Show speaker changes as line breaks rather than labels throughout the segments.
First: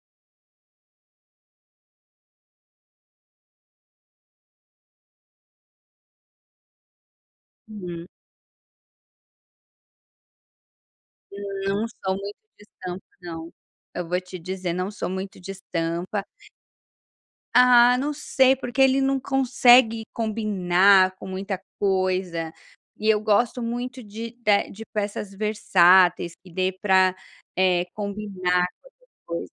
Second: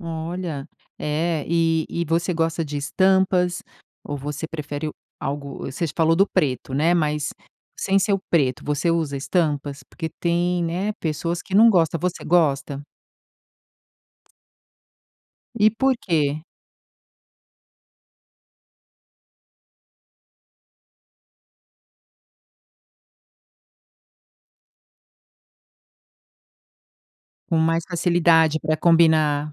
Olha, é e e você gosta de estampas ou você prefere algo você falou do preto né, mas sem
Uhum.
ser o preto você usa estampas? Porque tem, né, pessoas que não
Não
gosta,
sou
você
muito de
gosta?
estampa não. Eu vou te dizer, não sou muito de
E por
estampa.
quê?
Ah, não sei, porque ele não consegue combinar com muita coisa. E eu gosto muito de da de peças versáteis que dê para,
Com
eh,
mais facilidade
combinar
para
com qualquer coisa,
combinar.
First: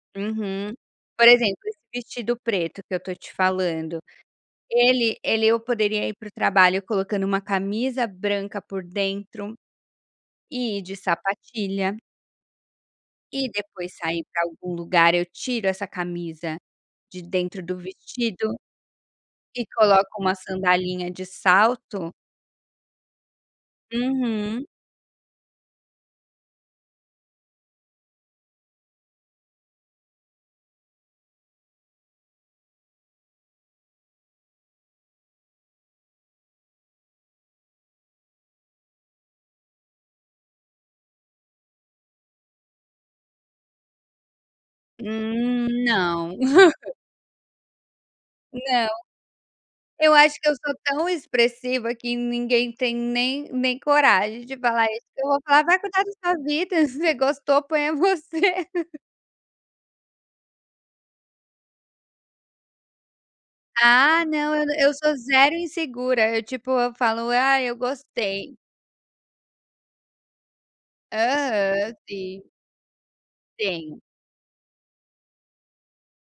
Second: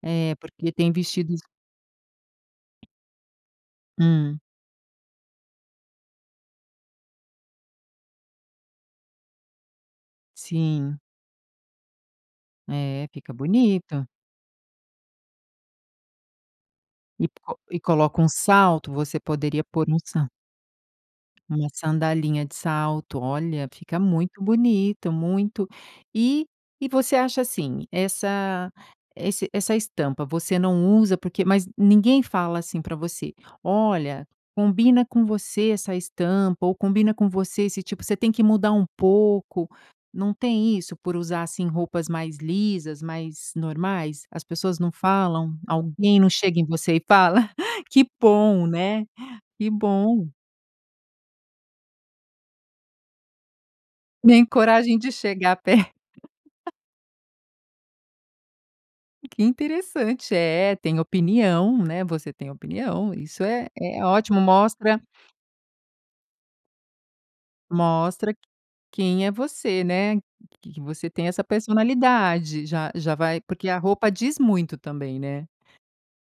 É, porque
uhum.
tem
Por
vestidos
exemplo, esse vestido preto que eu estou te falando,
Hum.
ele ele eu poderia ir para o trabalho colocando uma camisa branca por dentro e de
Sim.
sapatilha.
É, fica
E depois,
bonito.
sair para algum lugar, eu tiro essa camisa de
E co
dentro do
e coloca um
vestido
salto, você poderia
e
pôr um
coloco
sal
uma sandalinha de
Uma
salto.
sandalinha de salto. Olha, fica muito
Uhum.
bonito, muito e e você acha assim essa esse essa estampa você não usa porque mas ninguém fala assim para você: "Olha, combina com você essa estampa ou combina com você esse tipo você tem que mudar um pouco." Não tem isso por usar, assim, roupas mais lisas, mais normais? As pessoas não falam,
Hum,
alguém não
não.
chega em você e fala? Que bom
Não,
né, que
eu
bom.
acho que eu sou tão expressiva que ninguém tem nem nem coragem
Nem
de falar
coragem
isso,
de
que eu vou
chegar
falar: "Vai
per
cuidar da sua vida, se você gostou ponha você."
Que interessante. É, tem opinião, né. Você tem opinião, isso é é
Ah
ótimo
não, eu na eu
mostra
sou zero insegura, eu, tipo, eu falo: "Ah, eu
Mostra q
gostei."
quem é você, né, que que você tem essa
Aham, sim.
personalidade. Já já vai porque a
Sim.
roupa diz muito também, né.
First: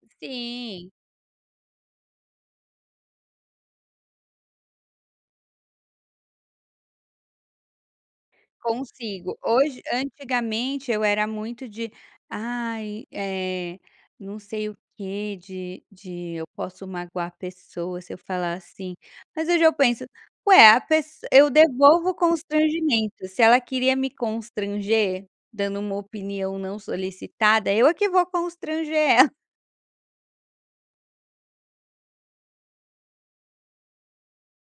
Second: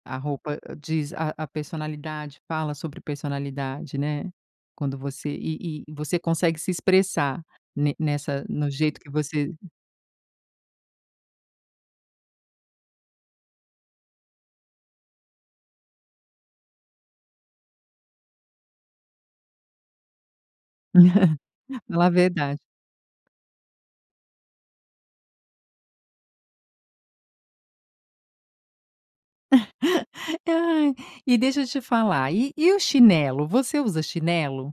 A roupa
Sim.
diz a a personalidade, fala sobre personalidade, né, quando você e e você consegue se expressar ne nessa no jeito que
Consigo.
você
Hoje antigamente eu era muito de: "Ai, eh, não sei o quê, de de eu posso magoar a pessoa se eu falar assim." Mas hoje eu penso: "Ué, a pess eu
Fala a
devolvo
verdade.
constrangimento." Se ela queria me constranger, dando uma opinião não solicitada, eu é que vou constranger ela.
Ai, e deixa eu te falar, e e o chinelo, você usa chinelo?